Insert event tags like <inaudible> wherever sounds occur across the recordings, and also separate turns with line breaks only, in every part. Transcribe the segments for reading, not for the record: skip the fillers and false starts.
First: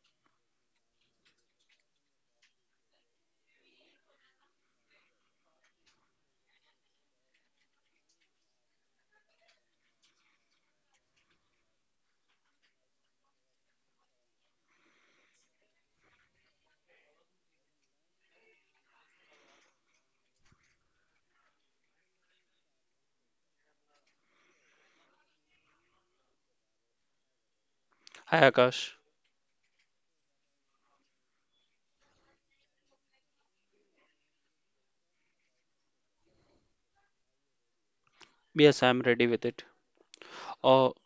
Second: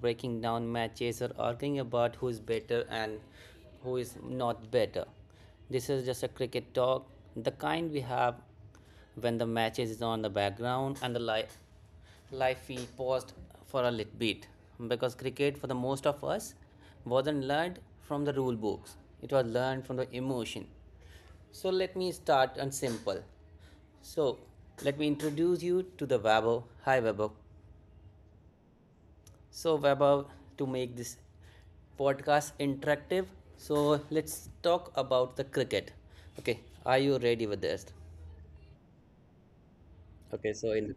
breaking down matches or arguing about who is better and who is not better. This is just a cricket talk, the kind we have when the matches is on the background and the live feed paused for a little bit, because cricket for the most of us wasn't learned from the rule books. It was learned from the emotion. So let me start and simple. So let me introduce you to the Wabo. Hi Wabo.
Hi Akash.
So Wabo, to make this podcast interactive, so let's talk about the cricket. Okay, are you ready with this?
Yes, I'm ready with it.
Okay, so
Oh,
in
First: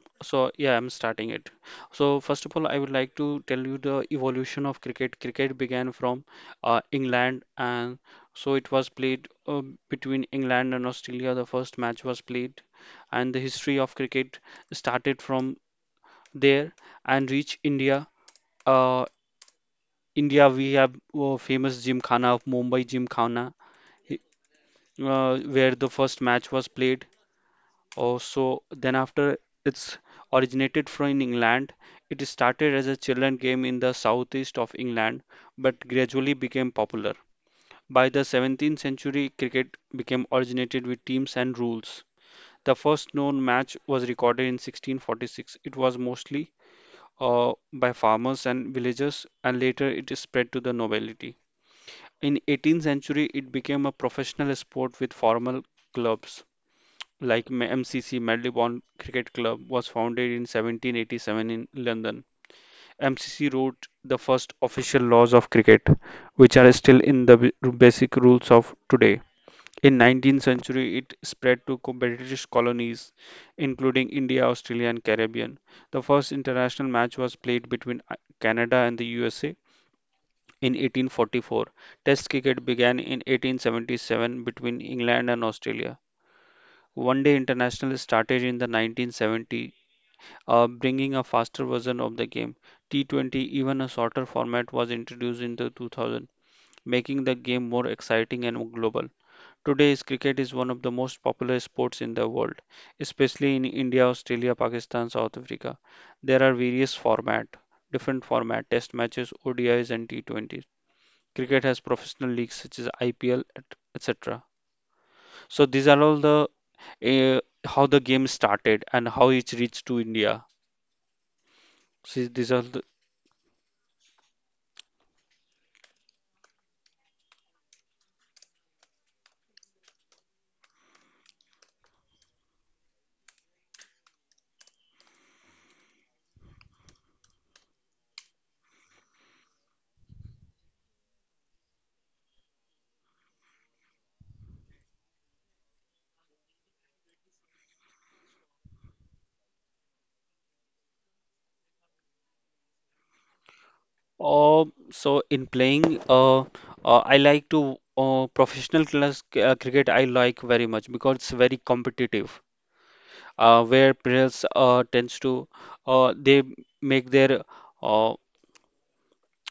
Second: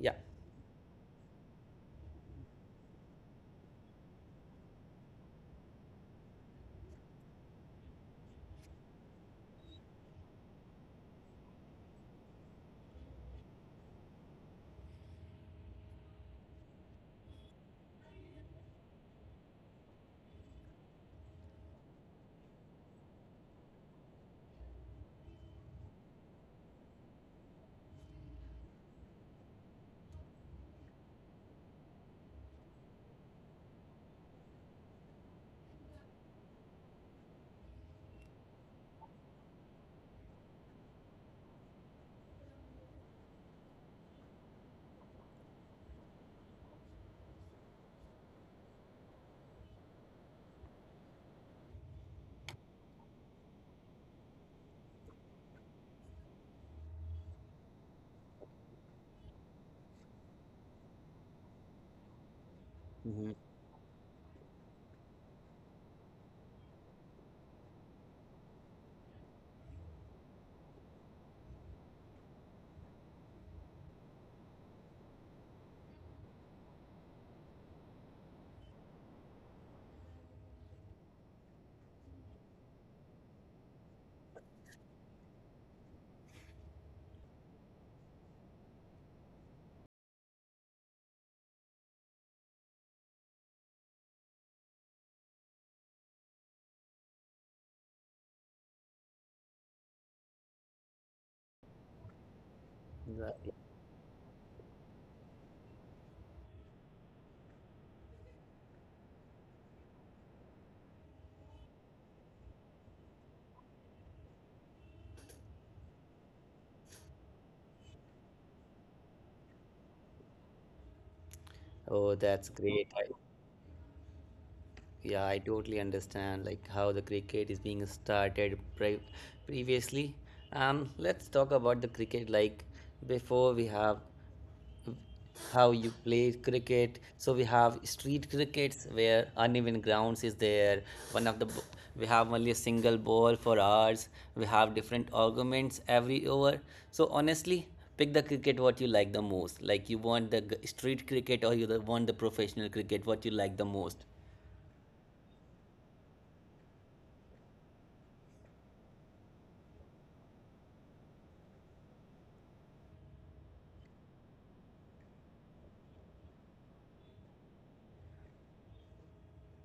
yeah.
so yeah, I'm starting it. So first of all, I would like to tell you the evolution of cricket. Cricket began from England, and so it was played between England and Australia. The first match was played, and the history of cricket started from there and reached India. Uh, India, we have famous Gymkhana of Mumbai Gymkhana, where the first match was played. Oh, so then after it's originated from in England, it started as a children game in the southeast of England, but gradually became popular. By the 17th century, cricket became originated with teams and rules. The first known match was recorded in 1646. It was mostly by farmers and villagers, and later it spread to the nobility. In 18th century, it became a professional sport with formal clubs like MCC Marylebone Cricket Club was founded in 1787 in London.
Mhm.
MCC wrote the first official laws of cricket, which are still in the basic rules of today. In 19th century, it spread to British colonies, including India, Australia, and Caribbean. The first international match was played between Canada and the USA in 1844. Test cricket began in 1877 between England and Australia. One Day International started in the 1970, bringing a faster version of the game. T20, even a shorter format, was introduced in the 2000, making the game more exciting and global. Today's cricket is one of the most popular sports in the world,
Exactly.
especially in India, Australia, Pakistan, South Africa. There are various format, different format, test matches, ODIs and T20s. Cricket has professional leagues such as IPL, etc. So these are all the uh, how the game started and how it reached to India.
Oh,
See,
that's
these are the,
great. Yeah, I totally understand like how the cricket is being started previously. Let's talk about the cricket like before we have how you play cricket. So we have street crickets where uneven grounds is there. One of the, we have only a single ball for hours, we have different arguments every over. So honestly, pick the cricket what you like the most. Like you want the street cricket or you want the professional cricket, what you like the most?
oh, so in playing, I like to professional class cricket. I like very much because it's very competitive, where players tends to they make their uh,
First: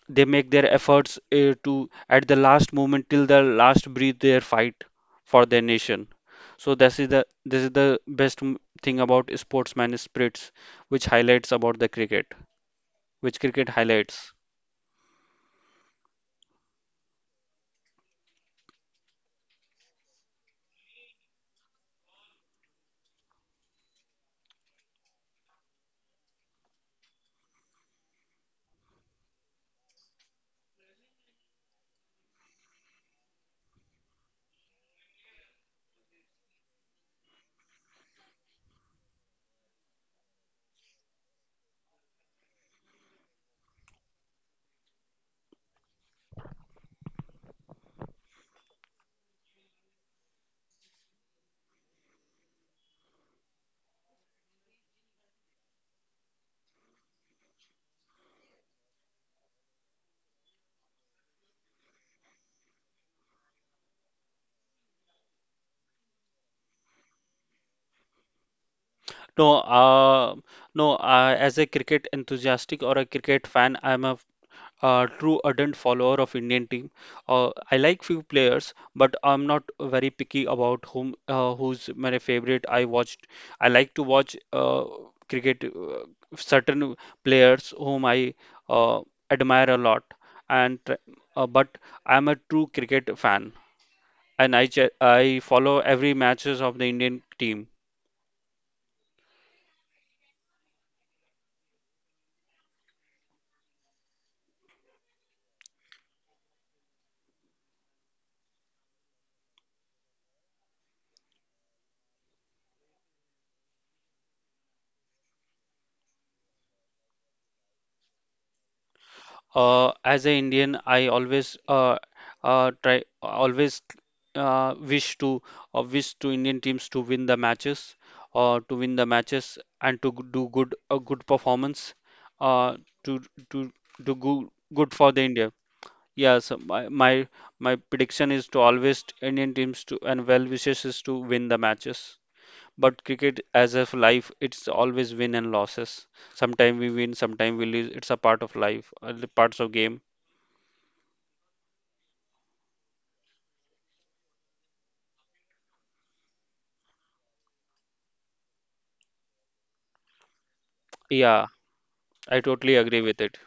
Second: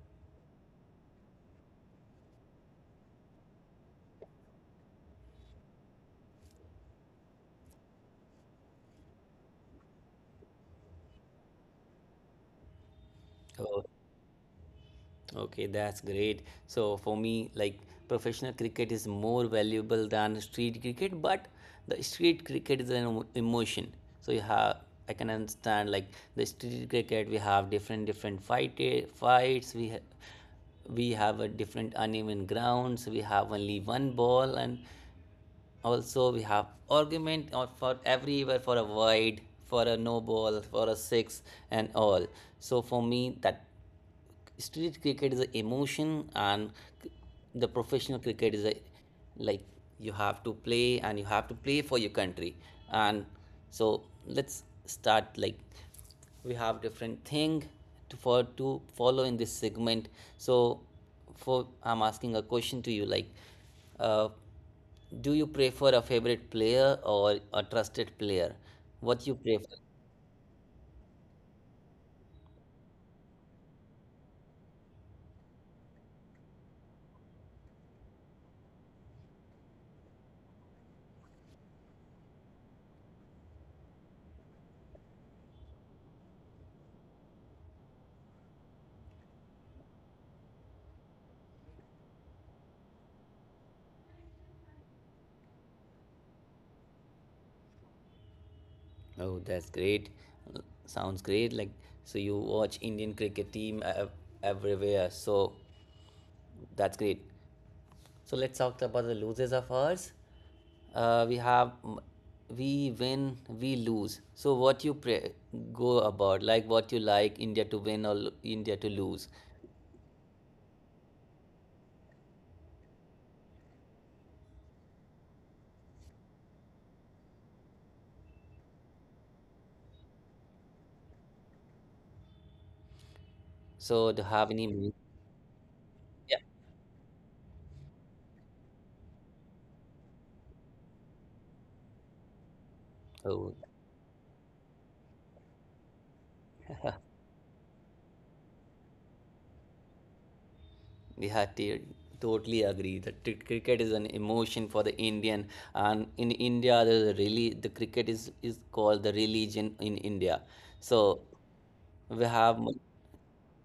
Efforts to at the last moment till the last breath their fight for their nation. So this is the best thing about sportsman spirits, which highlights about the cricket, which cricket
Oh.
highlights.
Okay, that's great. So for me, like professional cricket is more valuable than street cricket, but the street cricket is an emotion. So you have, I can understand like the street cricket. We have different different fights. We have a different uneven grounds. We have only one ball, and also we have argument or for everywhere for a wide, for a no ball, for a six, and all. So for me, that street cricket is an emotion, and the professional cricket is a, like, you have to play and you have to play for your country. And so let's start like we have different thing to for to follow in this segment. So for I'm asking a question to you like, uh, do you prefer a favorite player or a trusted player? What you
No,
prefer?
no. As a cricket enthusiastic or a cricket fan, I'm a true ardent follower of Indian team. I like few players, but I'm not very picky about whom who's my favorite. I watched. I like to watch cricket certain players whom I uh, admire a lot, and but I'm a true cricket fan, and I follow every matches of the Indian team.
Oh, that's great. Uh, Sounds great. Like, so you watch Indian cricket team everywhere. So that's great. So let's talk about the losers of ours. We have we win, we lose. So what you go about, like what you like India to win or India to lose.
As an Indian, I always try always uh, wish to wish to Indian teams to win the matches to win the matches and to do good a good performance uh, to to
So do
do
you have
good
any?
good for the India.
Yeah.
Yeah, so my prediction is to always Indian teams to and well wishes is to win the matches. But
Oh,
cricket, as of life, it's always win and losses. Sometimes we win, sometime we lose. It's a part of life, the parts of game.
yeah, totally agree. That cricket is an emotion for the Indian, and in India, the really the cricket is called the religion in India. So
Yeah,
we have
I totally agree with it.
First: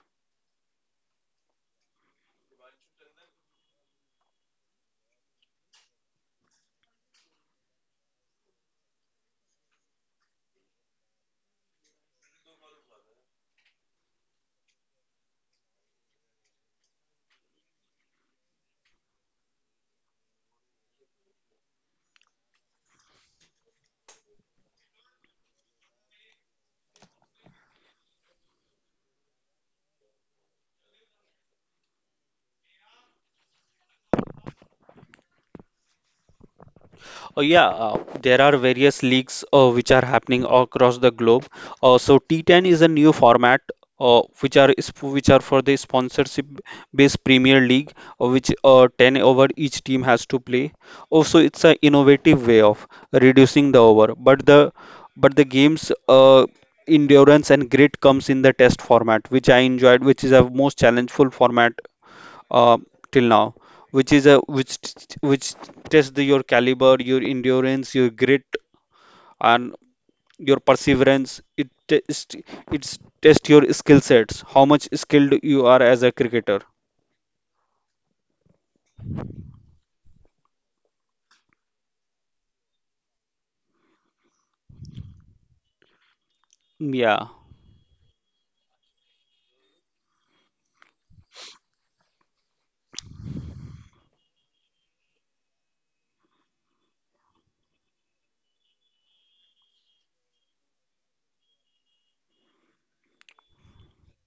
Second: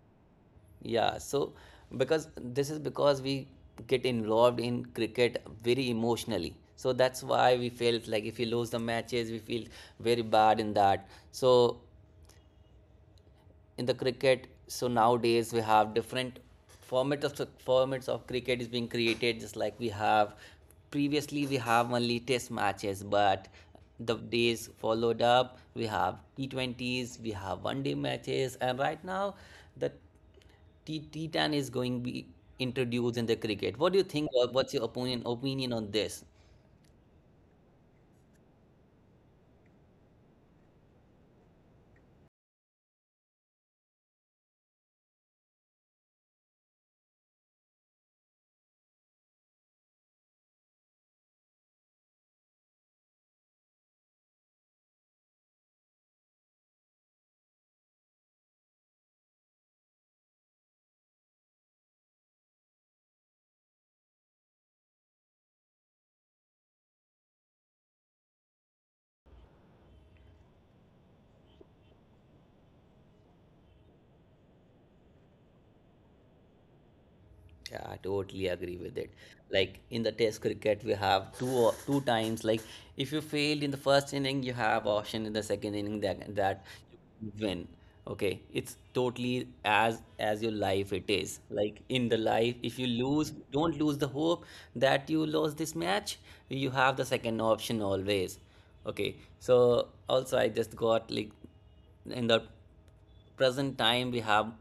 yeah. So because this is because we get involved in cricket very emotionally. So that's why we felt like if we lose the matches, we feel very bad in that. So in the cricket, so nowadays we have different format of formats of cricket is being created. Just like we have previously we have only test matches, but the days followed up we have T20s, we have one day matches, and right now the 10 is going to be introduced in the cricket. What do you think, what's your opinion on this?
Oh, yeah, there are various leagues which are happening across the globe. So T10 is a new format which are for the sponsorship based Premier League, which 10 over each team has to play. Also, it's an innovative way of reducing the over, but the game's endurance and grit comes in the test format, which I enjoyed, which is a most challengeful format uh, till now, which is a which t- which tests the, your caliber, your endurance, your grit, and your perseverance. It's test your skill sets, how much skilled you are as a cricketer.
Yeah, I totally agree with it. Like in the test cricket, we have two or two times. Like if you failed in the first inning, you have option in the second inning that you
Yeah.
win. Okay, it's totally as your life it is. Like in the life, if you lose, don't lose the hope that you lost this match. You have the second option always. Okay, so also I just got like in the present time we have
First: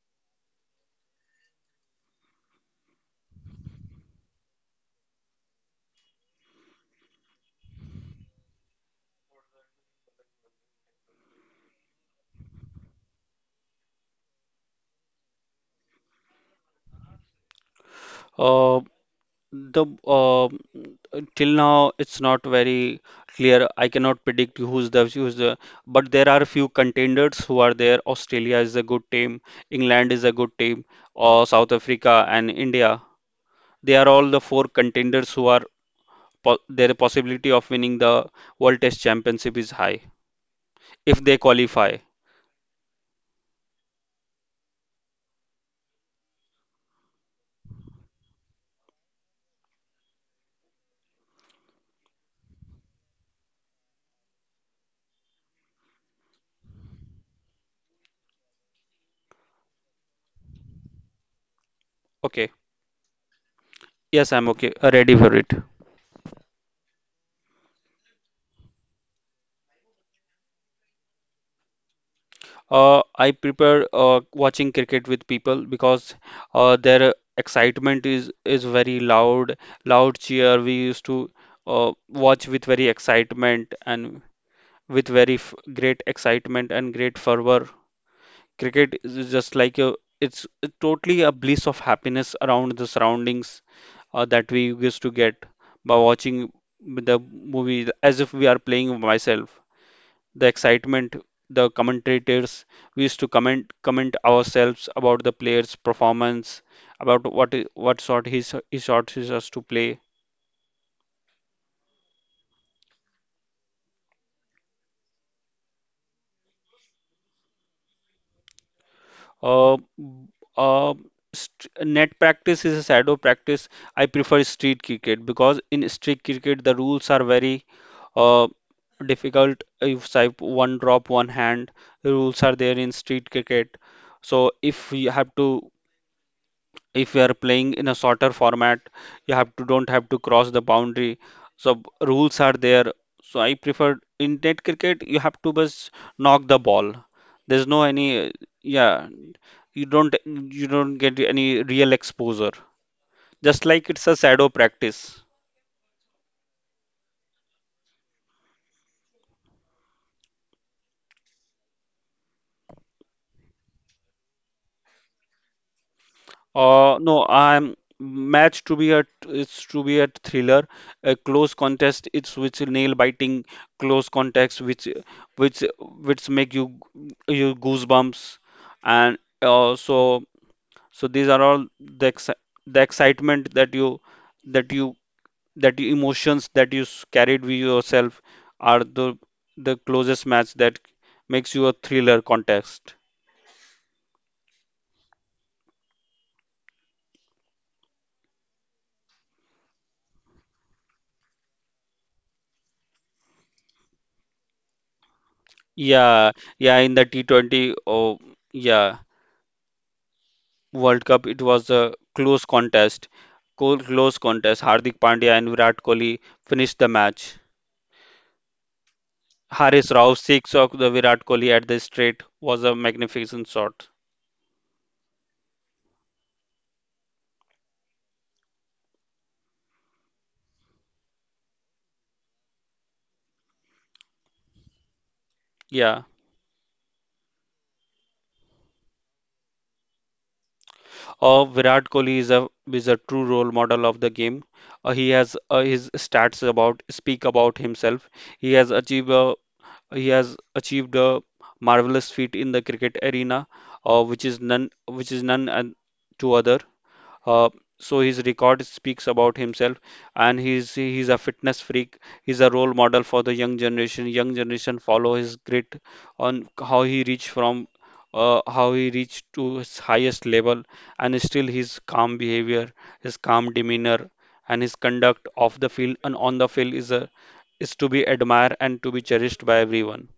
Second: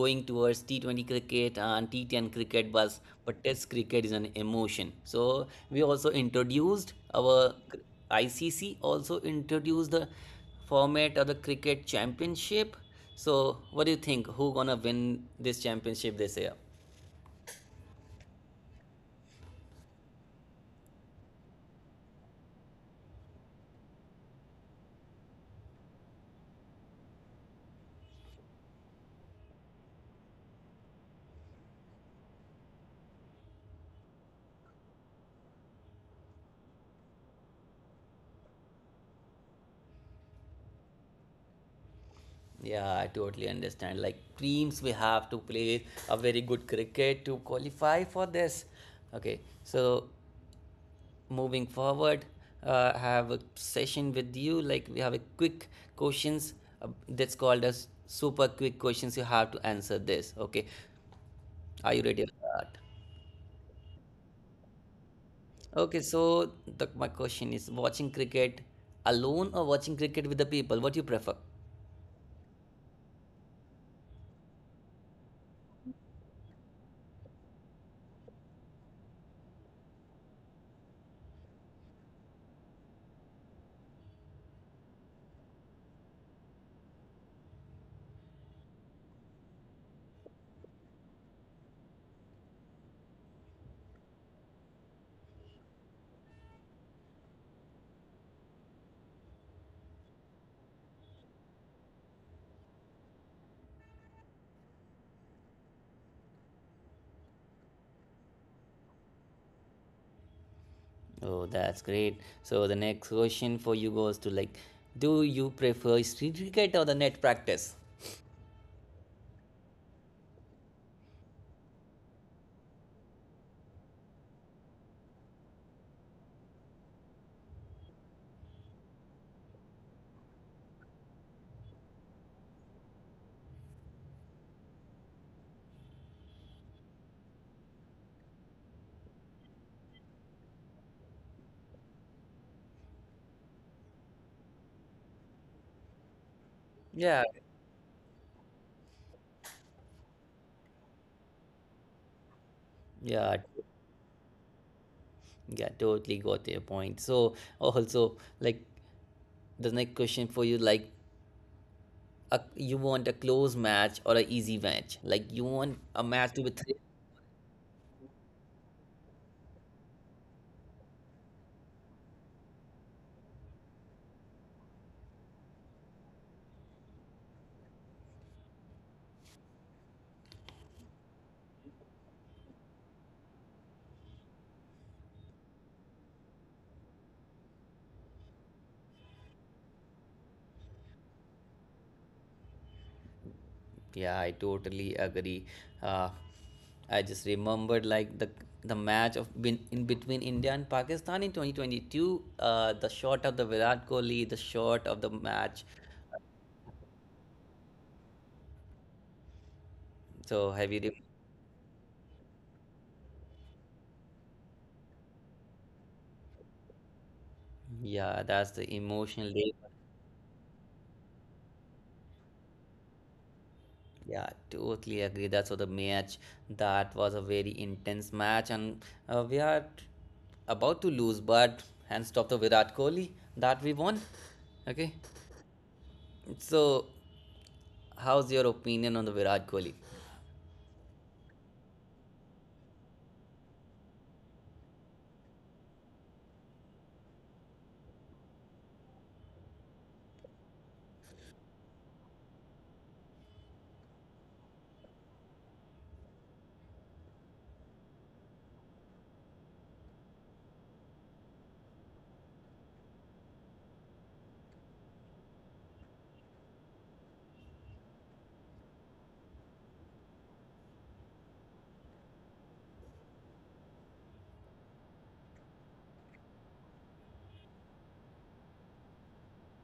going towards T20 cricket and T10 cricket was, but test cricket is an emotion. So we also introduced our ICC also introduced the format of the cricket championship. So what do you think, who gonna win this championship this year?
Uh, the Till now it's not very clear. I cannot predict who's the, but there are a few contenders who are there. Australia is a good team. England is a good team, or South Africa and India. They are all the four contenders who are their possibility of winning the World Test Championship is high if they qualify.
Yeah, I totally understand. Like teams, we have to play a very good cricket to qualify for this. Okay, so moving forward, I have a session with you. Like we have a quick questions, that's called as super quick questions. You have to answer this. Okay,
Okay.
are you ready for that?
Yes, I'm okay. Ready for it.
Okay, so the, my question is: watching cricket alone or watching cricket with the people? What do you prefer?
I prepare watching cricket with people because their excitement is very loud, loud cheer. We used to watch with very excitement and with very f great excitement and great fervor. Cricket is just like a it's totally a bliss of happiness around the surroundings that we used to get by watching the movie as if we are playing myself. The excitement, the commentators, we used to comment ourselves about the player's performance, about what what sort he he shot he us to play.
Oh, that's great. So the next question for you goes to like, do you prefer street cricket or the net practice?
Uh, b- uh, Net practice is a shadow practice. I prefer street cricket because in street cricket the rules are very uh, difficult if type one drop one hand rules are there in street cricket, so if you are playing in a shorter format you have to don't have to cross the boundary, so rules are there, so I prefer in net cricket you have to just knock the ball, there's
Yeah,
no any yeah, you don't get any real exposure, just like
yeah,
it's a shadow practice.
yeah, totally got your point. So also like the next question for you like, a, you want a close match or an easy match? Like you want a match to be three.
No, I'm match to be a it's to be a thriller, a close contest. It's which nail biting close contest, which make you goosebumps, and so these are all the exci the excitement that that you you emotions that you carried with yourself are the closest match that makes you a thriller contest.
Yeah, I totally agree. Uh, I just remembered like the match of in between India and Pakistan in 2022. The shot of the Virat Kohli, the shot of the match.
Yeah, yeah, in the T20, oh yeah.
So
World
have you?
Cup, it
Re-
was a close contest. Close contest. Hardik Pandya and Virat Kohli finished the match.
yeah, that's the emotional
Haris
day.
Rao's six of the Virat Kohli at the straight was a magnificent shot.
Yeah, totally agree. That's for the match. That was a very intense match, and we are about to lose, but hands off to Virat Kohli that we won. Okay.
Yeah.
So how's your opinion on the Virat Kohli?
Virat Kohli is a true role model of the game. He has his stats about speak about himself. He has achieved a, he has achieved a marvelous feat in the cricket arena, which is none and to other. Uh, so his record speaks about himself, and he's a fitness freak. He's a role model for the young generation. Young generation follow his grit on how he reached to his highest level, and still his calm behavior, his calm demeanor, and his conduct off the field and on the field is to be admired and to be cherished by everyone.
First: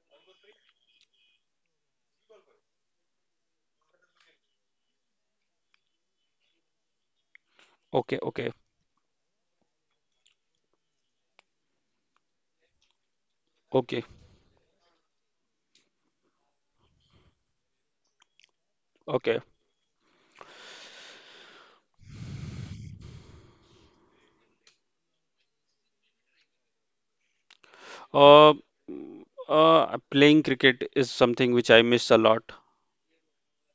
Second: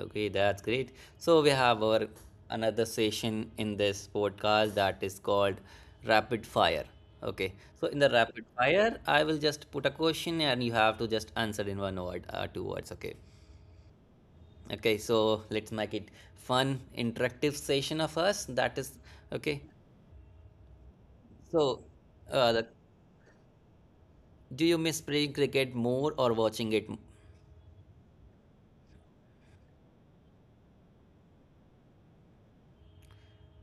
Okay, that's great. So we have our another session in this podcast that is called Rapid Fire. Okay, so in the
Okay,
Rapid
okay,
Fire, I will just put a question and you have to just answer in one word, two words. Okay.
okay,
Okay, so let's make it fun, interactive session of us. That is
okay.
okay. So, the, do you miss playing cricket more or watching it?
Uh, mm, Playing cricket is something which I miss a lot.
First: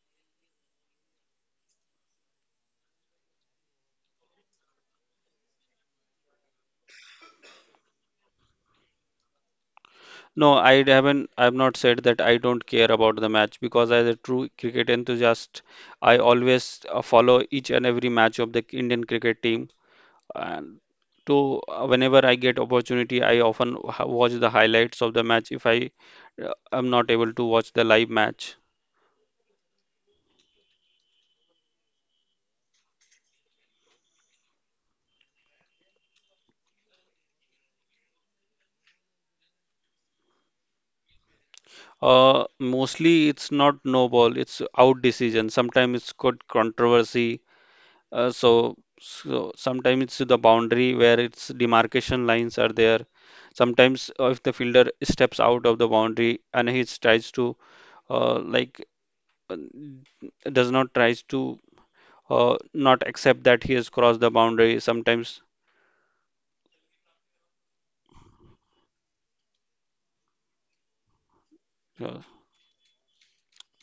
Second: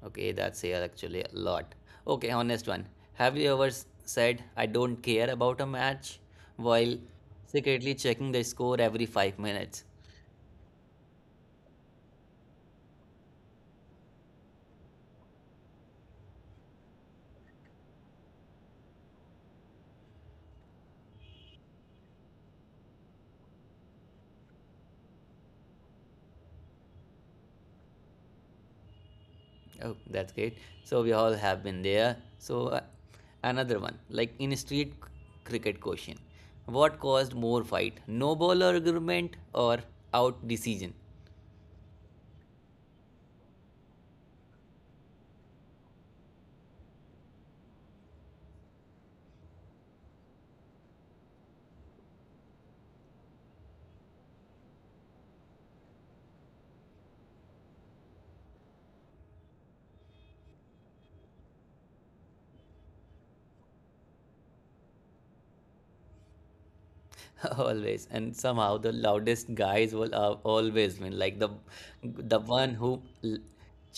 Okay, that's here actually a lot. Okay, honest one. Have you ever said, I don't care about a match, while secretly checking the score every 5 minutes?
No, I haven't. I've not said that I don't care about the match because, as a true cricket enthusiast, I always follow each and every match of the Indian cricket team. And to whenever I get opportunity, I often watch the highlights of the match if I am not able to watch the live match.
Oh, that's great. So, we all have been there. So, another one like in street cricket question, what caused more fight, no ball argument or out decision?
Mostly it's not no ball, it's out decision. Sometimes it's good controversy. Uh, so, so sometimes it's the boundary where its demarcation lines are there. Sometimes if the fielder steps out of the boundary and he tries to like uh, does not tries to not accept that he has crossed the boundary. Sometimes
<laughs> Always and somehow the loudest guys will always win. Like
uh,
the one who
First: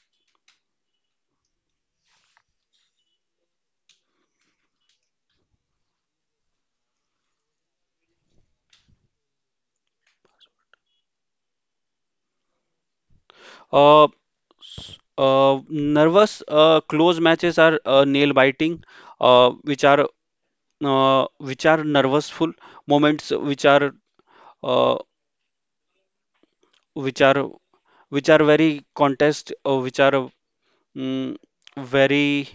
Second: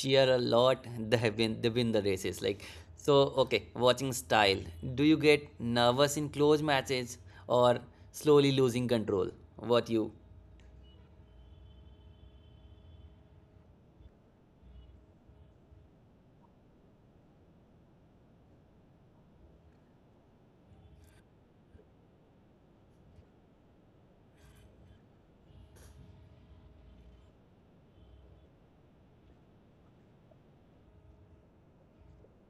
cheer a lot, <laughs> they win, they win the races. Like, so, okay, watching style, do you get nervous in close matches or slowly losing control, what you?
uh, nervous close matches are nail biting, uh, which are which are nervousful moments, uh, which are which are very contest, mm, very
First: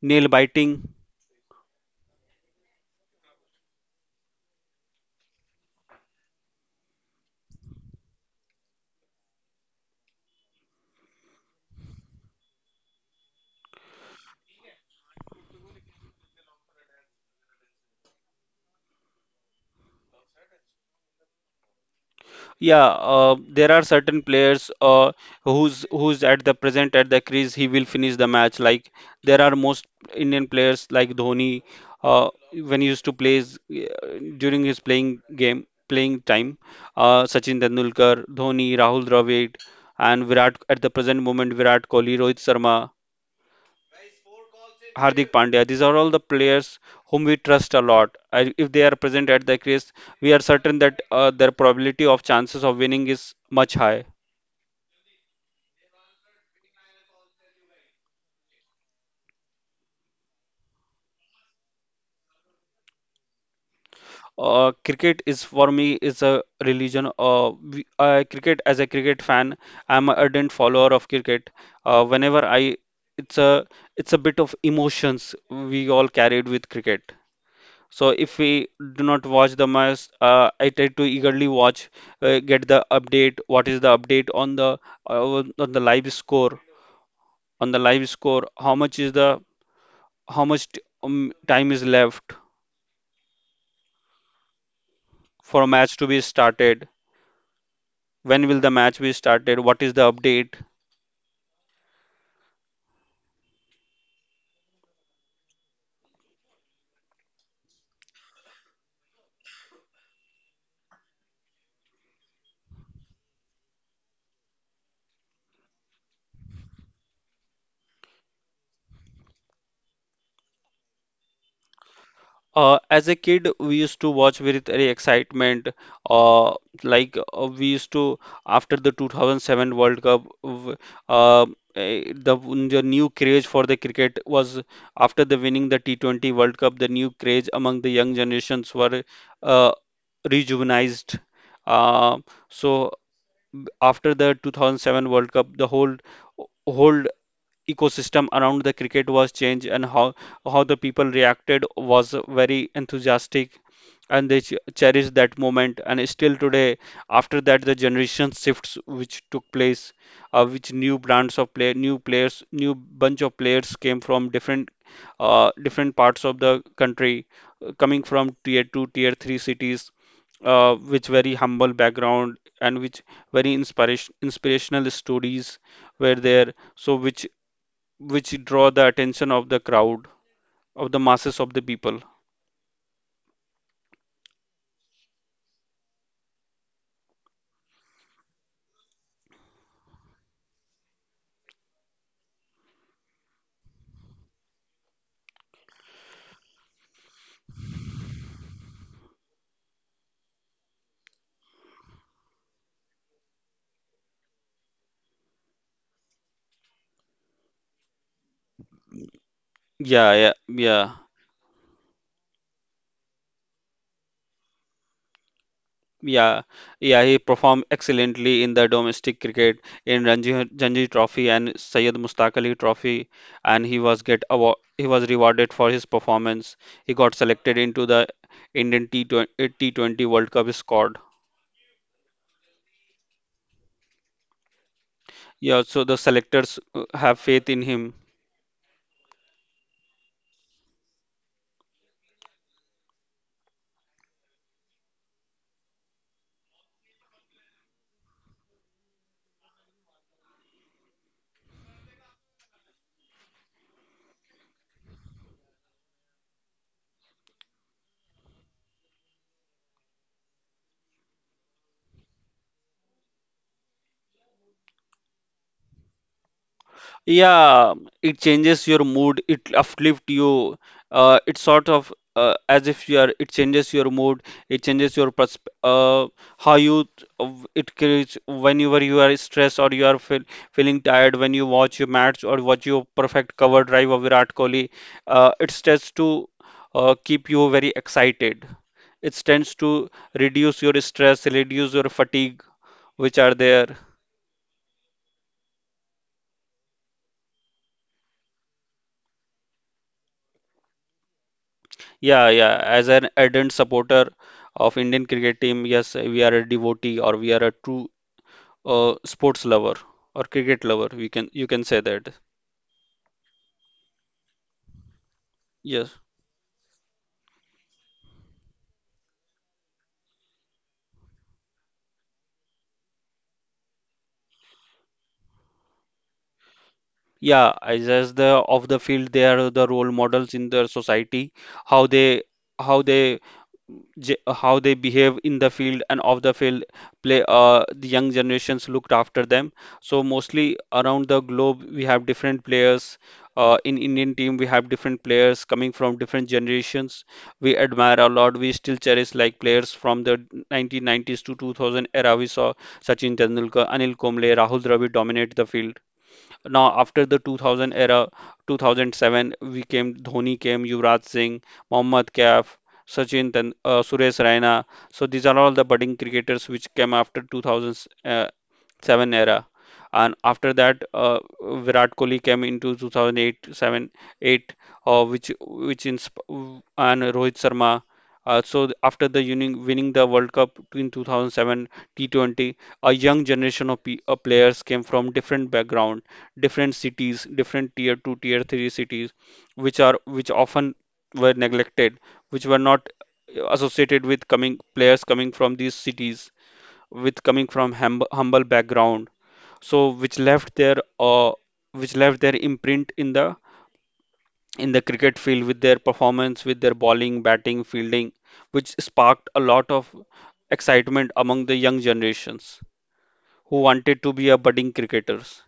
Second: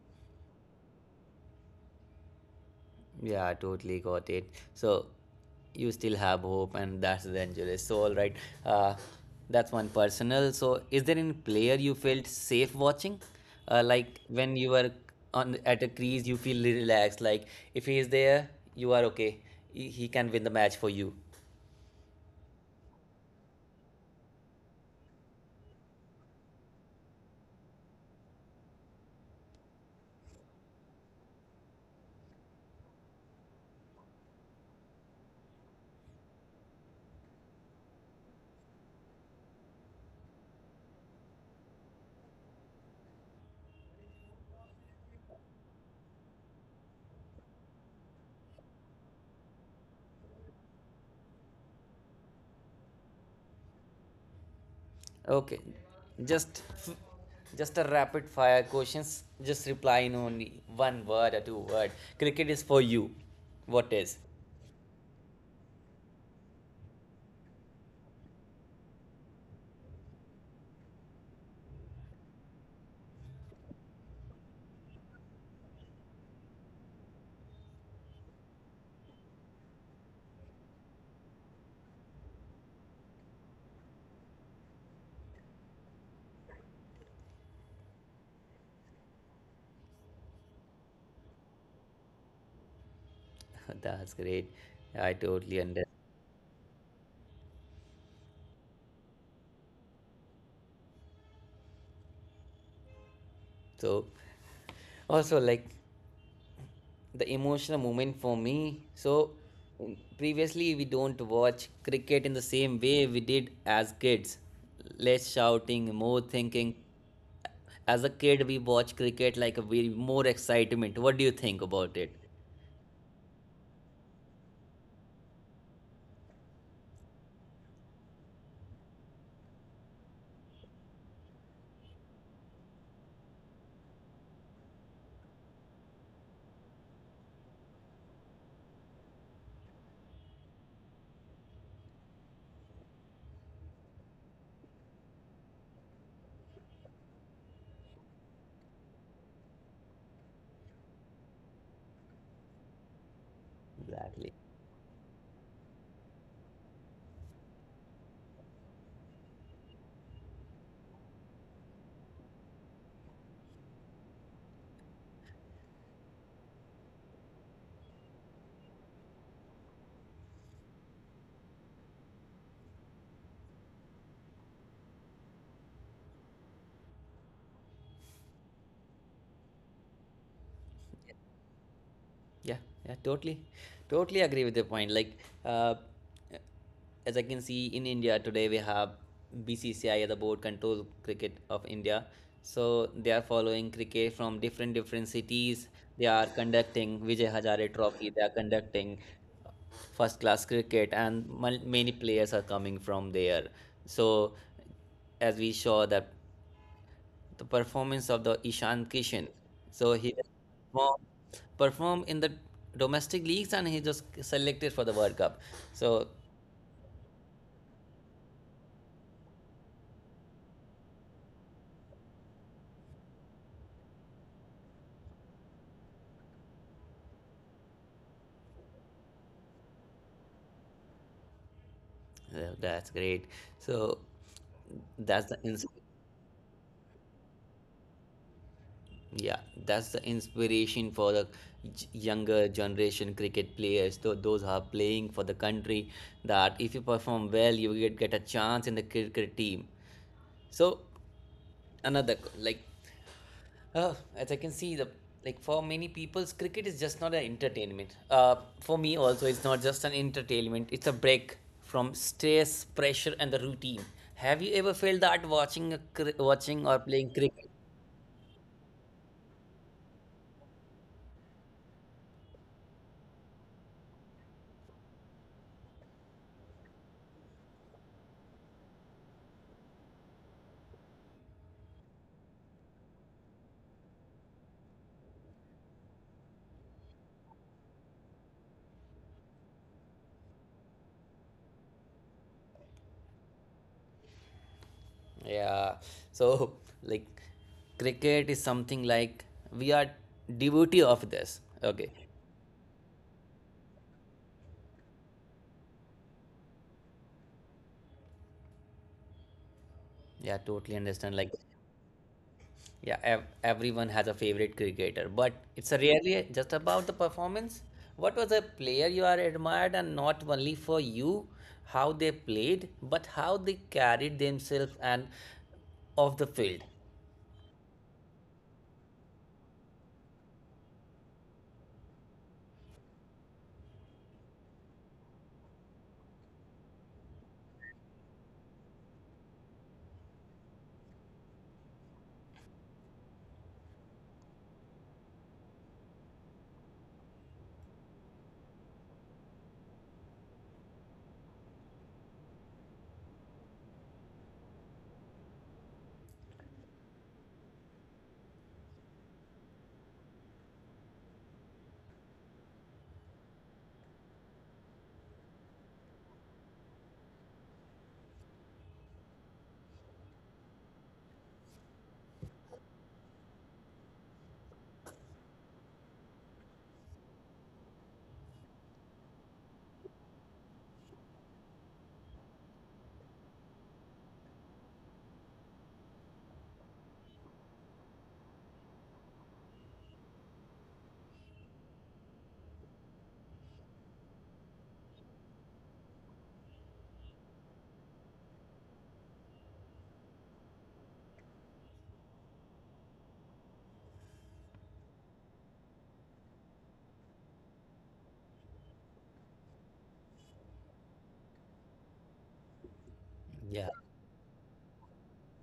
nail biting.
Yeah, I totally got it. So you still have hope, and that's dangerous. So all right, uh, that's one personal. So is there any player you felt safe watching? Like when you were on at a crease, you feel relaxed. Like if he is there, you are okay. He can win the match for you.
Yeah, there are certain players who's at the present at the crease. He will finish the match. Like there are most Indian players like Dhoni uh, when he used to play during his playing game playing time. Sachin Tendulkar, Dhoni, Rahul Dravid, and Virat at the present moment Virat Kohli, Rohit Sharma. Hardik Pandya. These are all the players whom we trust a lot. If they are present at the crease, we are certain that their probability of chances of winning is much high.
Okay, just just a rapid fire questions. Just reply in only one word or two word. Cricket is for you. What is?
Cricket is for me is a religion. Cricket as a cricket fan, I'm an ardent follower of cricket. Whenever I, it's a it's a bit of emotions we all carried with cricket. So if we do not watch the match, I try to eagerly watch, get the update. What is the update on the live score? On the live score, how much time is left
<laughs> That's great. I
for
totally
a
understand.
match to be started? When will the match be started? What is the update?
So, also like the emotional moment for me. So, mm, previously we don't watch cricket in the same way we did as kids. Less shouting, more thinking. As a kid, we watch cricket like a way more excitement. What do you think about it?
As a kid, we used to watch with very excitement. Uh, like we used to, after the 2007 World Cup, uh, eh, the the new craze for the cricket was after the winning the T20 World Cup. The new craze among the young generations were uh, rejuvenized. Uh, so, after the 2007 World Cup, the whole ecosystem around the cricket was changed, and how the people reacted was very enthusiastic, and
Exactly.
they cherished that moment and still today. After that, the generation shifts which took place, which new brands of play, new players, new bunch of players came from different different parts of the country, coming from tier 2, tier 3 cities, with very humble background, and which very inspirational stories were there, so which draw the attention of the crowd, of the masses of the people.
Yeah, yeah, totally, totally agree with your point. Like, uh, as I can see in India today, we have BCCI, the board control cricket of India. So they are following cricket from different different cities. They are conducting Vijay Hazare Trophy. They are conducting first class cricket, and many players are coming from there. So as we saw that the performance of the Ishan Kishan. So he
Yeah, yeah,
perform
yeah,
perform in the domestic leagues, and he just selected for the World Cup. So
yeah, yeah. He performed excellently in the domestic cricket, in Ranji Trophy and Syed Mustaq Ali Trophy, and he was get award, he was rewarded for his performance. He got selected into the Indian T20 World Cup squad.
that's great. So that's the
Yeah,
ins-
so the selectors have faith in him.
yeah, that's the inspiration for the younger generation cricket players, those who are playing for the country, that if you perform well you get a chance in the cricket team. So another like, uh, as I can see, the like for many people's cricket is just not an entertainment. For me also, it's not just an entertainment. It's a break from stress, pressure, and the routine. Have you ever felt that watching a watching or playing cricket?
Yeah, it changes your mood, it uplift you. It's sort of as if you are, it changes your mood, it changes your persp how you, it creates whenever you are stressed or you are feeling tired, when you watch your match or watch your perfect cover drive of Virat Kohli. It tends to keep you very excited. It tends to reduce your stress, reduce your fatigue, which are there.
Yeah. So like, cricket is something like we are devotee of this. Okay.
Yeah, yeah. As an ardent supporter of Indian cricket team, yes, we are a devotee, or we are a true sports lover or
Yeah,
cricket
totally
lover. We
understand.
can,
Like,
you can say that.
yeah, everyone has a favorite cricketer, but it's
Yes.
rarely just about the performance. What was a player you are admired, and not only for you, how they played, but how they carried themselves and off the field.
Yeah, as the of the field, they are the role models in their society, how they how they how they behave in the field and off the field play, the young generations looked after them. So mostly around the globe we have different players, in indian team we have different players coming from different generations, we admire a lot. We still cherish like players from the 1990s to 2000 era. We saw sachin tendulkar, anil kumble, rahul dravid dominate the field. Now, after the 2000 era, 2007, we came, Dhoni came, Yuvraj Singh, Mohammad Kaif, Sachin, Ten, Suresh Raina. So these are all the budding cricketers which came after 2000s, seven era, and after that, Virat Kohli came into 2008, 7, eight, which and Rohit Sharma. So, after the winning the World Cup in 2007 T20, a young generation of players came from different background, different cities, different tier two, tier three cities, which are which often were neglected, which were not associated with coming players coming from these cities, with coming from humble background, so which left their imprint in the cricket field with their performance, with their bowling, batting, fielding, which sparked a lot of excitement among the young generations who
Yeah.
wanted to be a budding cricketers.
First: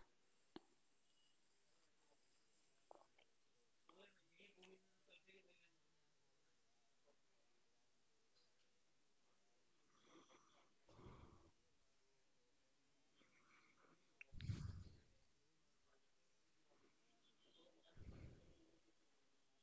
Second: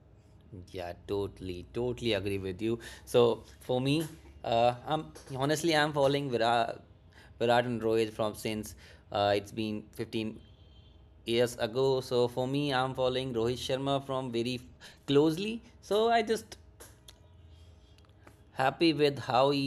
Yeah, totally, totally agree with you. So for me, I'm honestly I'm following Virat and Rohit from since it's been 15 years ago. So for me, I'm following Rohit Sharma from very closely. So I just happy with how he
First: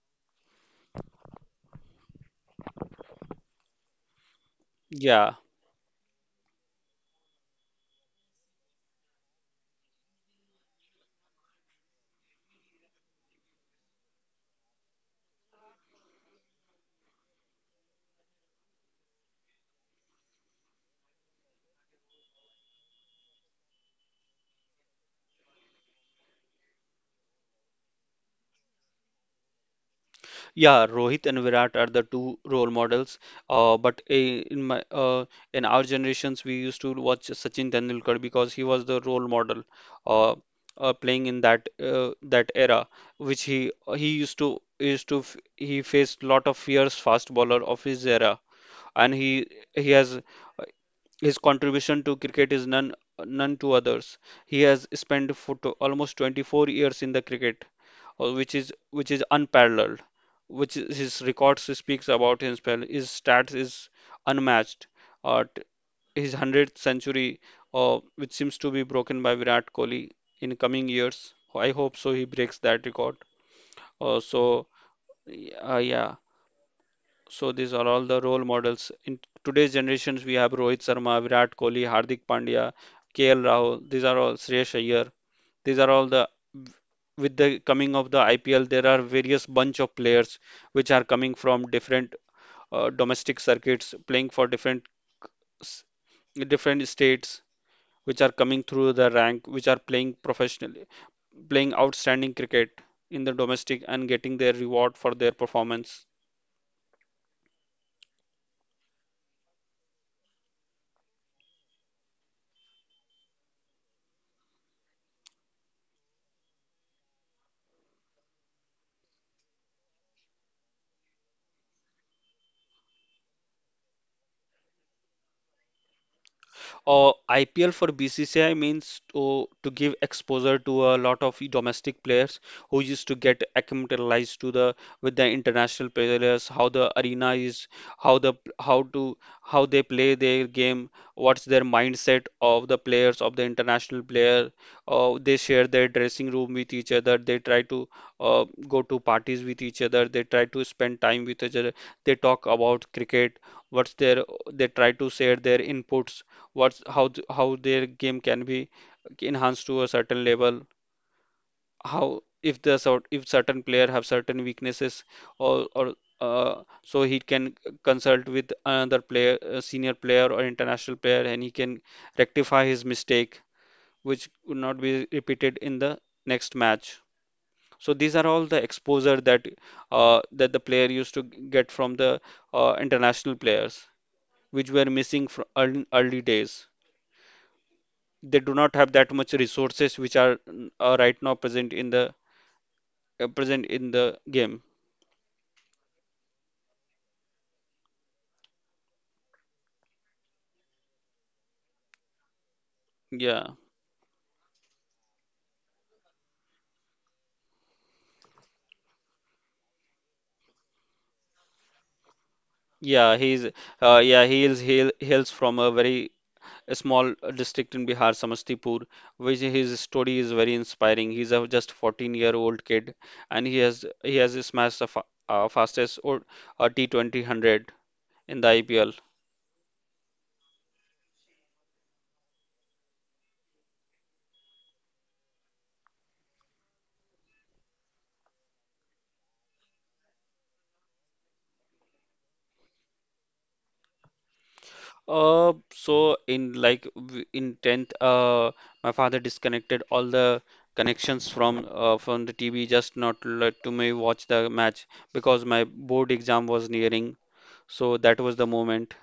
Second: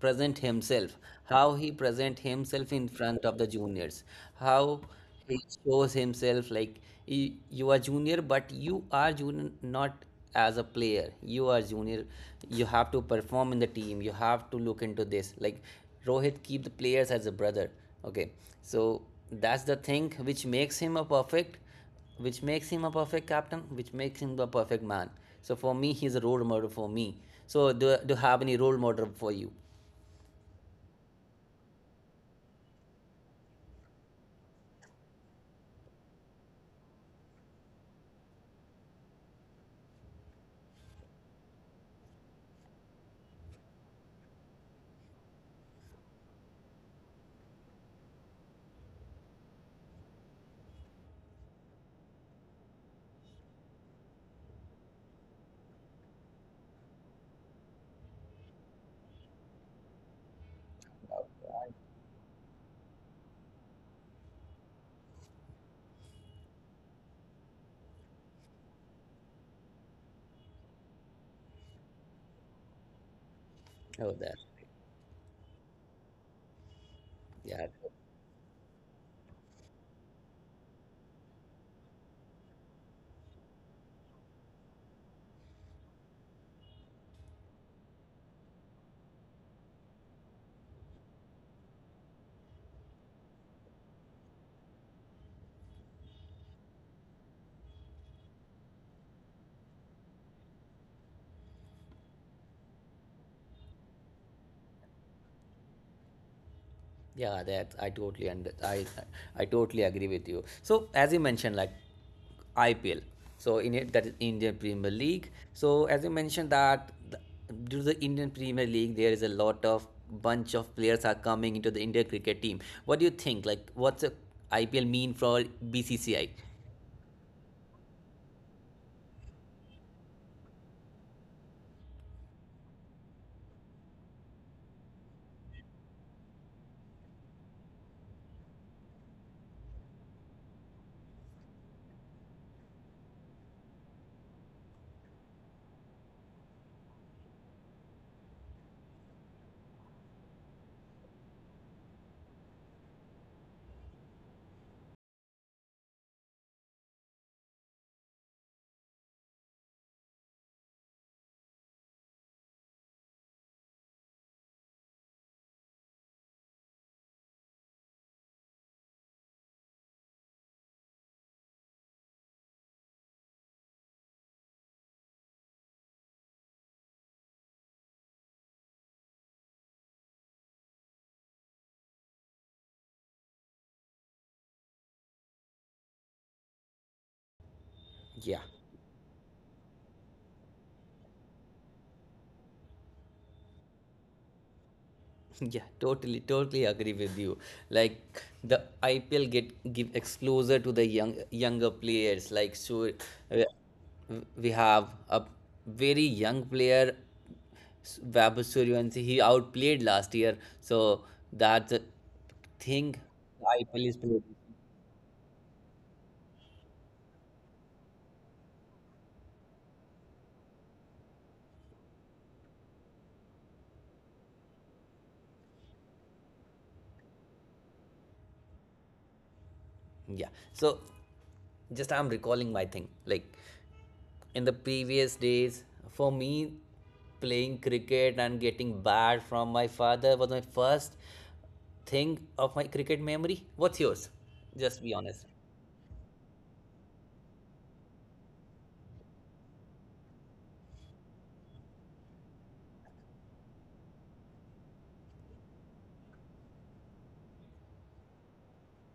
present himself, how he present himself in front of the juniors, how
Yeah.
he shows himself like, he, you are junior but you are junior not as a player you are junior, you have to perform in the team, you have to look into this like Rohit keep the players as a brother. Okay, so that's the thing which makes him a perfect, which makes him a perfect captain, which makes him the perfect man. So for me, he's a role model for me. So do you have any role model for you?
Yeah, Rohit and Virat are the two role models. But in my in our generations, we used to watch Sachin Tendulkar because he was the role model, uh, playing in that that era, which he used to he faced lot of fierce fast bowler of his era, and he has his contribution to cricket is none to others. He has spent for to almost 24 years in the cricket, or which is unparalleled, which is, his records speaks about himself. His stats is unmatched. Uh, t- his 100th century, which seems to be broken by Virat Kohli in coming years. I hope so. He breaks that record.
Oh,
Uh,
that,
so yeah. So these
yeah,
are all the role models in today's generations. We have Rohit Sharma, Virat Kohli, Hardik Pandya, KL Rahul. These are all Shreyas Iyer. These are all the, with the coming of the IPL, there are various bunch of players which are coming from different domestic circuits, playing for different states, which are coming through the rank, which are playing professionally, playing outstanding cricket in the domestic and getting their reward for their performance.
yeah, that I totally and I totally agree with you. So as you mentioned, like IPL, so in it that is Indian Premier League. So as you mentioned that the, due to the Indian Premier League, there is a lot of bunch of players are coming into the Indian cricket team. What do you think? Like, what's a IPL mean for BCCI?
IPL for BCCI means to give exposure to a lot of domestic players who used to get acclimatized to the, with the international players, how the arena is, how the how they play their game, what's their mindset of the players, of the international player. They share their dressing room with each other. They try to go to parties with each other. They try to spend time with each other. They talk about cricket. What's their, they try to share their inputs, what's how how their game can be enhanced to a certain level, how if the sort, if certain player have certain weaknesses, or so he can consult with another player, a senior player or international player, and he can rectify his mistake, which would not be repeated in the next match. So these are all the exposure that that the player used to get from the international players, which were missing from early days. They
Yeah.
do not have that much resources which are right now present in the game.
<laughs> Yeah, totally, totally agree with you. Like the IPL get give exposure to the younger players. Like
Yeah,
we have a very young player, Vaibhav Suryavanshi. He outplayed last year, so that's a thing.
yeah, he's
IPL is
yeah
played.
he hails from a very small district in Bihar, Samastipur, which his story is very inspiring. He's a just 14-year-old kid, and he has smashed the fa fastest or T20 in the IPL.
Yeah. So just I'm recalling my thing. Like in the previous days, for me, playing cricket and getting bat from my father was my first thing of my cricket memory. What's yours? Just be honest.
So in like in 10th, my father disconnected all the connections from the TV, just not let to me watch the match because my board exam was nearing. So that was the moment.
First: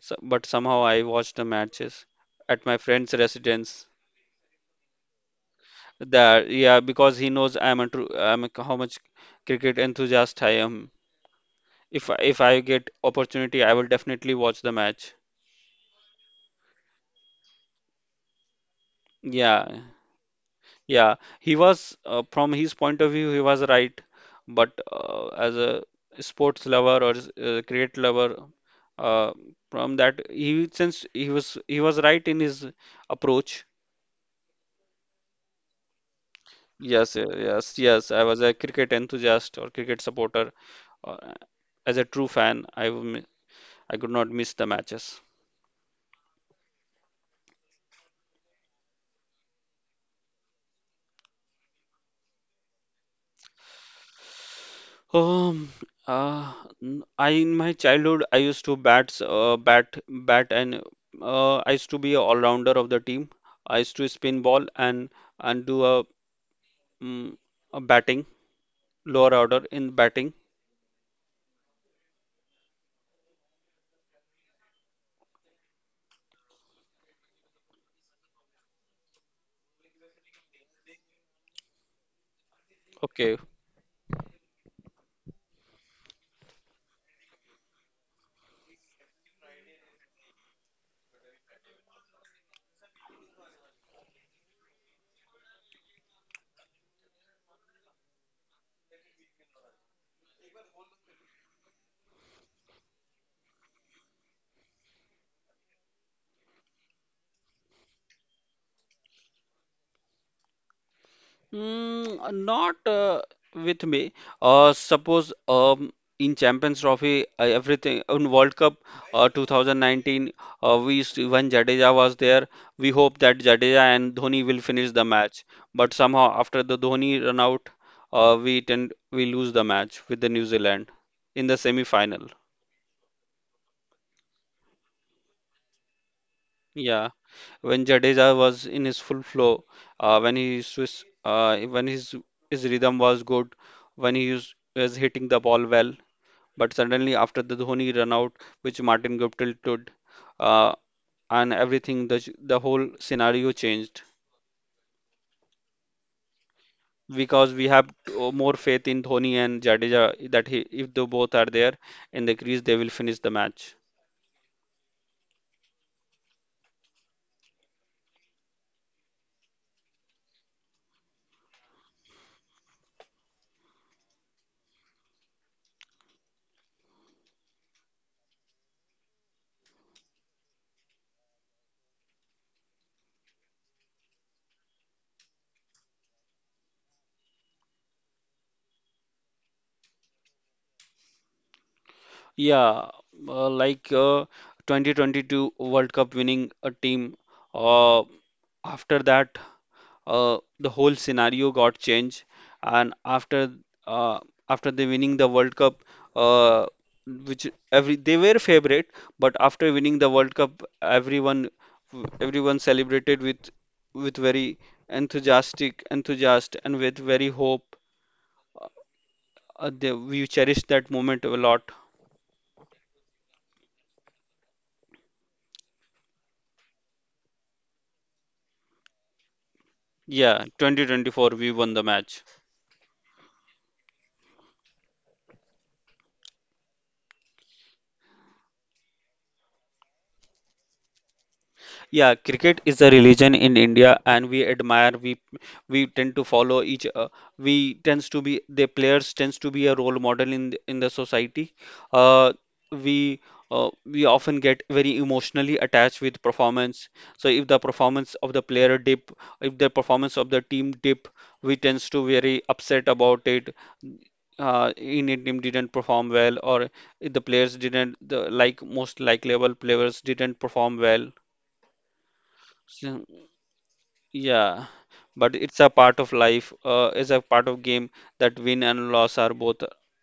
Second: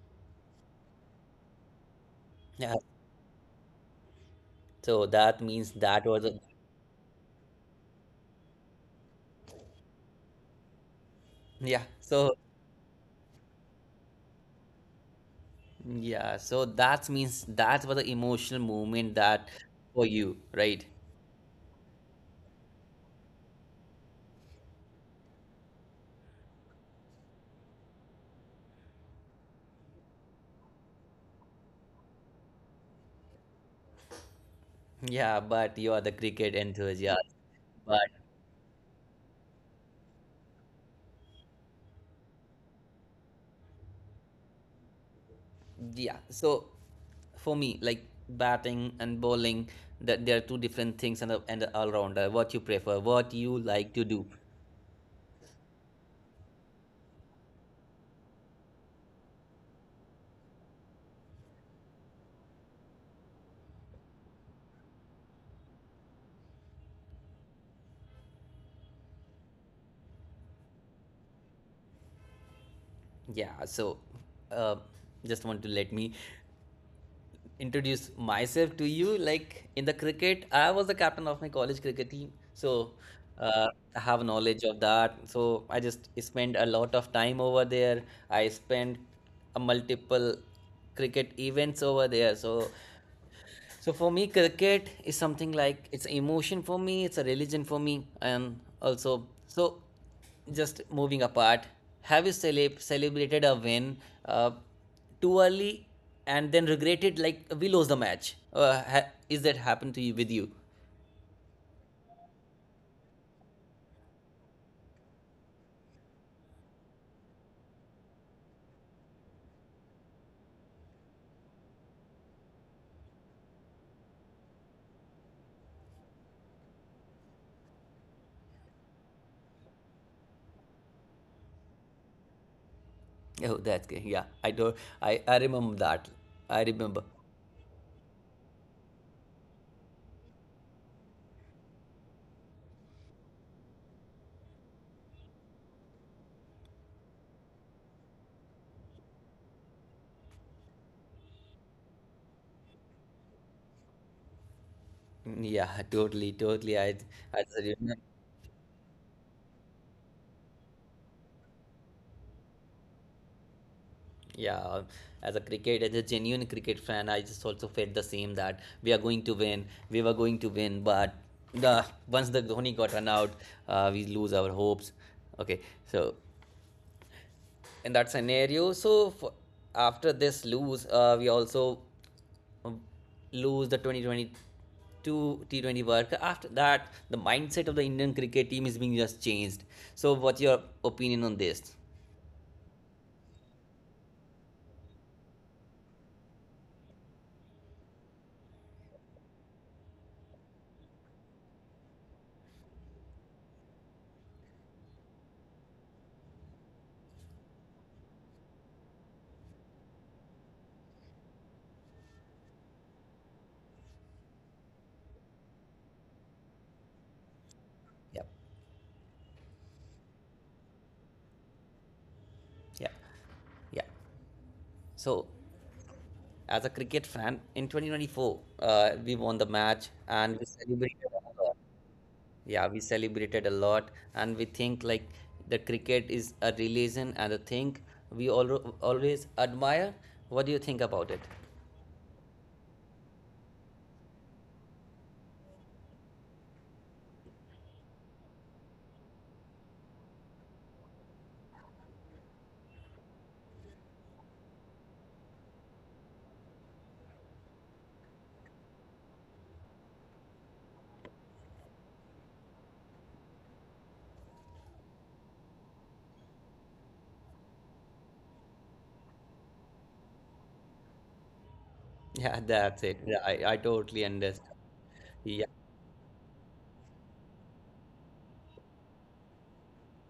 So, but somehow I watched the matches at
Yeah.
my friend's residence.
So that means that was a
That yeah, because he knows I'm a I'm a, how much cricket enthusiast I am.
yeah. So
If I get opportunity, I will definitely watch the match.
yeah. So that means that was the emotional moment that
Yeah.
for you, right?
Yeah, he was from his point of view, he was right. But as a sports lover, or cricket lover, uh, from that, he, since he was right in his approach.
Yeah, but you are the cricket enthusiast.
Yes,
But
yes. I was a cricket enthusiast or cricket supporter. Uh, as a true fan, I could not miss the matches.
yeah. So for me, like batting and bowling, that there are two different things and the all rounder. What you prefer, what you like to do.
Um, uh, I in my childhood I used to bat, and I used to be a all-rounder of the team. I used to spin ball and do a, mm, a batting, lower order in batting.
Yeah. So uh, just want to let me introduce myself to you. Like in the cricket, I was the captain of my college cricket team. So
Okay.
uh, I have knowledge of that. So I just spent a lot of time over there. I spent a multiple cricket events over there so so for me, cricket is something like it's emotion for me, it's a religion for me, and also so. Just moving apart, have you celebrated a win uh, too early and then regretted like we lost the match? Is that happened to you with you?
Not with me. Suppose in Champions Trophy, everything in World Cup, 2019, we when Jadeja was there, we hope that Jadeja and Dhoni will finish the match. But somehow after the Dhoni run out, we tend we lose the match with the New Zealand in the semi final.
Oh, that's good. Yeah, I do. I remember that. I remember.
Yeah. When Jadeja was in his full flow, when he when his rhythm was good, when he was hitting the ball well. But suddenly after the Dhoni run out, which Martin Guptill did, uh, and everything, the the whole scenario changed,
Yeah, totally, totally. I
because
just
we have
remember.
more faith in Dhoni and Jadeja, that he, if the both are there in the crease, they will finish the match.
Yeah, as a cricket, as a genuine cricket fan, I just also felt the same that we are going to win, we were going to win, but the once the Dhoni got run out, we lose our hopes. Okay, so in that scenario, so f after this lose, we also um, lose the 2022 T20 World Cup. After that, the mindset of the Indian cricket team is being just changed. So, what's your opinion on this?
Yeah, uh, like uh, 2022 World Cup winning a team. Uh, After that, the whole scenario got changed, and after uh, after they winning the World Cup, uh, which every they were favorite, but after winning the World Cup, everyone celebrated with very enthusiast, and with very hope.
Yeah,
They, we cherished that moment a lot.
yeah, yeah. So, as a cricket fan in 2024, we won the match and we
Yeah,
celebrated
2024
a
we
lot.
won the match.
Yeah, we celebrated a lot and we think like the cricket is a religion and a thing we always admire. What do you think about it?
Yeah, cricket is a religion in India, and we admire. We tend to follow each. We tends to be, the players tends to be a role model in the society. Uh, we we often get very emotionally attached with performance. So if the performance of the player dip, if the performance of the team dip, we tends to very upset about it. Indian team didn't perform well, or the players didn't the like most likable players didn't perform well.
<laughs> Yeah, that's it.
So,
Yeah, I totally understand.
yeah, but
Yeah,
it's a part of life. It's a part of game that win and loss are both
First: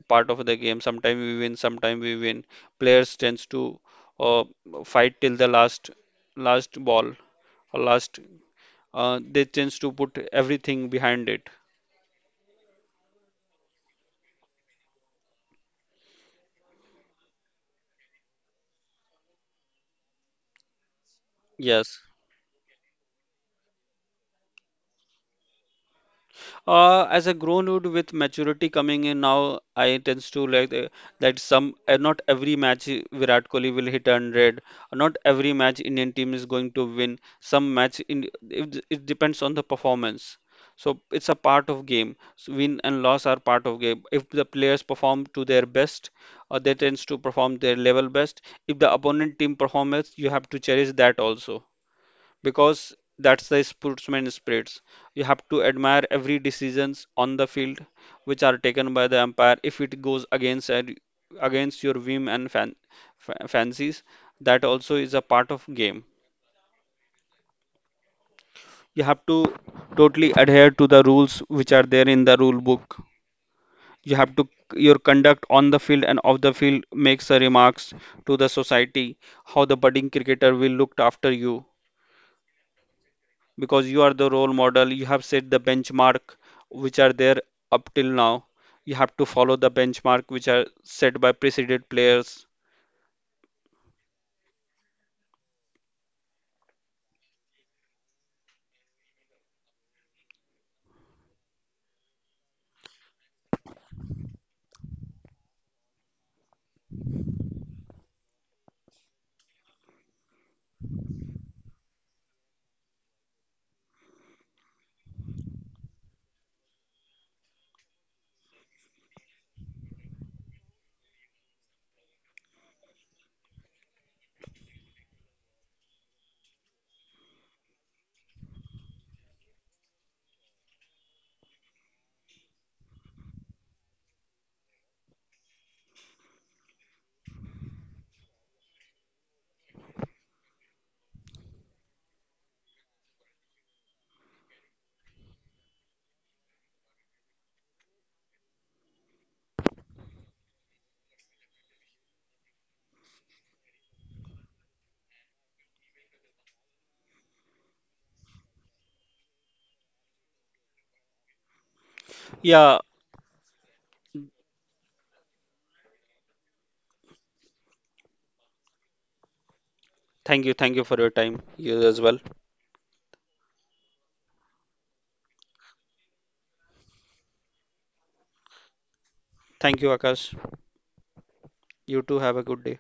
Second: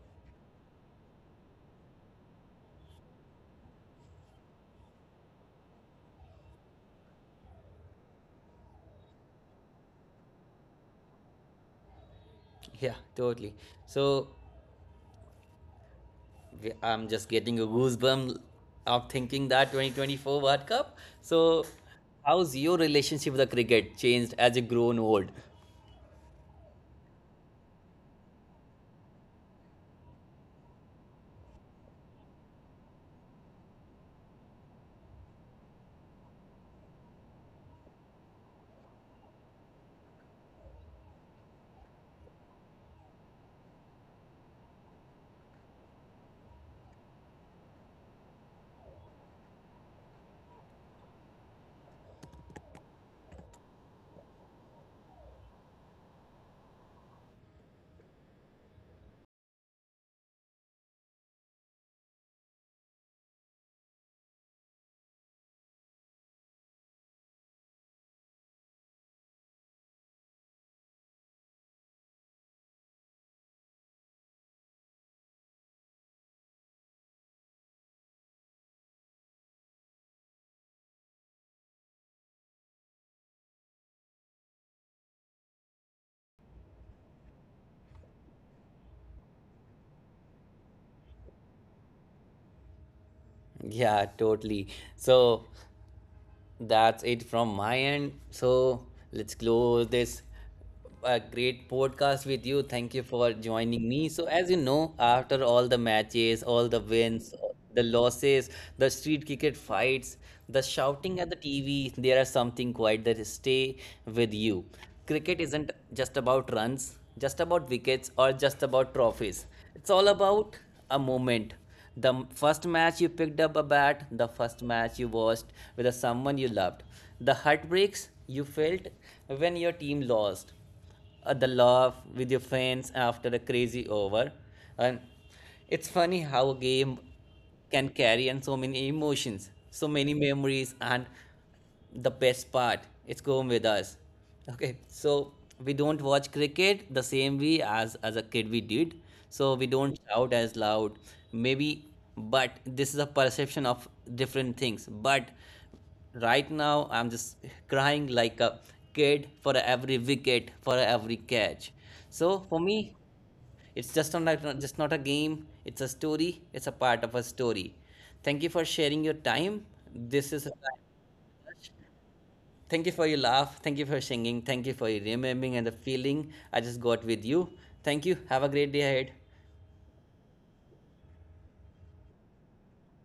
part of the game. Sometimes we win, sometimes we win. Players tends to uh, fight till the last ball or last. They tends to put everything behind it.
yeah, totally. So I'm just getting a goosebump of thinking that 2024 world cup. So
Yes.
how's your relationship with the cricket changed as you grown old?
As a grown dude with maturity coming in now, I tends to like that some not every match Virat Kohli will hit 100. Not every match Indian team is going to win. Some match in it, it depends on the performance. So it's a part of game. So win and loss are part of game. If the players perform to their best, they tends to perform their level best. If the opponent team performance, you have to cherish that also, because that's the sportsman spirits. You have to admire every decisions on the field which are taken by the umpire. If it goes against your whim and fancies, that also is a part of game. You have to totally adhere to the rules which are there in the rule book. You have to, your conduct on the field and off the field makes a remarks to the society, how the budding cricketer will looked after you, because you are the role model, you have set the benchmark which are there up till now. You have to follow the benchmark which are set by preceded players.
Yeah, totally. So that's it from my end. So let's close this great podcast with you. Thank you for joining me. So, as you know, after all the matches, all the wins, the losses, the street cricket fights, the shouting at the TV, there are something quite that stay with you. Cricket isn't just about runs, just about wickets, or just about trophies. It's all about a moment, the first match you picked up a bat, the first match you watched with someone you loved, the heartbreaks you felt when your team lost, the laugh with your friends after a crazy over, and it's funny how a game can carry and so many emotions, so many memories, and the best part, it's going with us. Okay, so we don't watch cricket the same way as a kid we did, so we don't shout as loud, maybe, but this is a perception of different things. But right now I'm just crying like a kid for every wicket, for every catch. So for me,
Yeah,
it's just not a game. It's a story, it's a part of a story. Thank you for sharing your time. This is
thank you. Thank you for your time, you as well.
thank you for your laugh. Thank you for singing. Thank you for your remembering and the feeling I just got with you. Thank you. Have a great day ahead.
Thank you, Akash. You too, have a good day.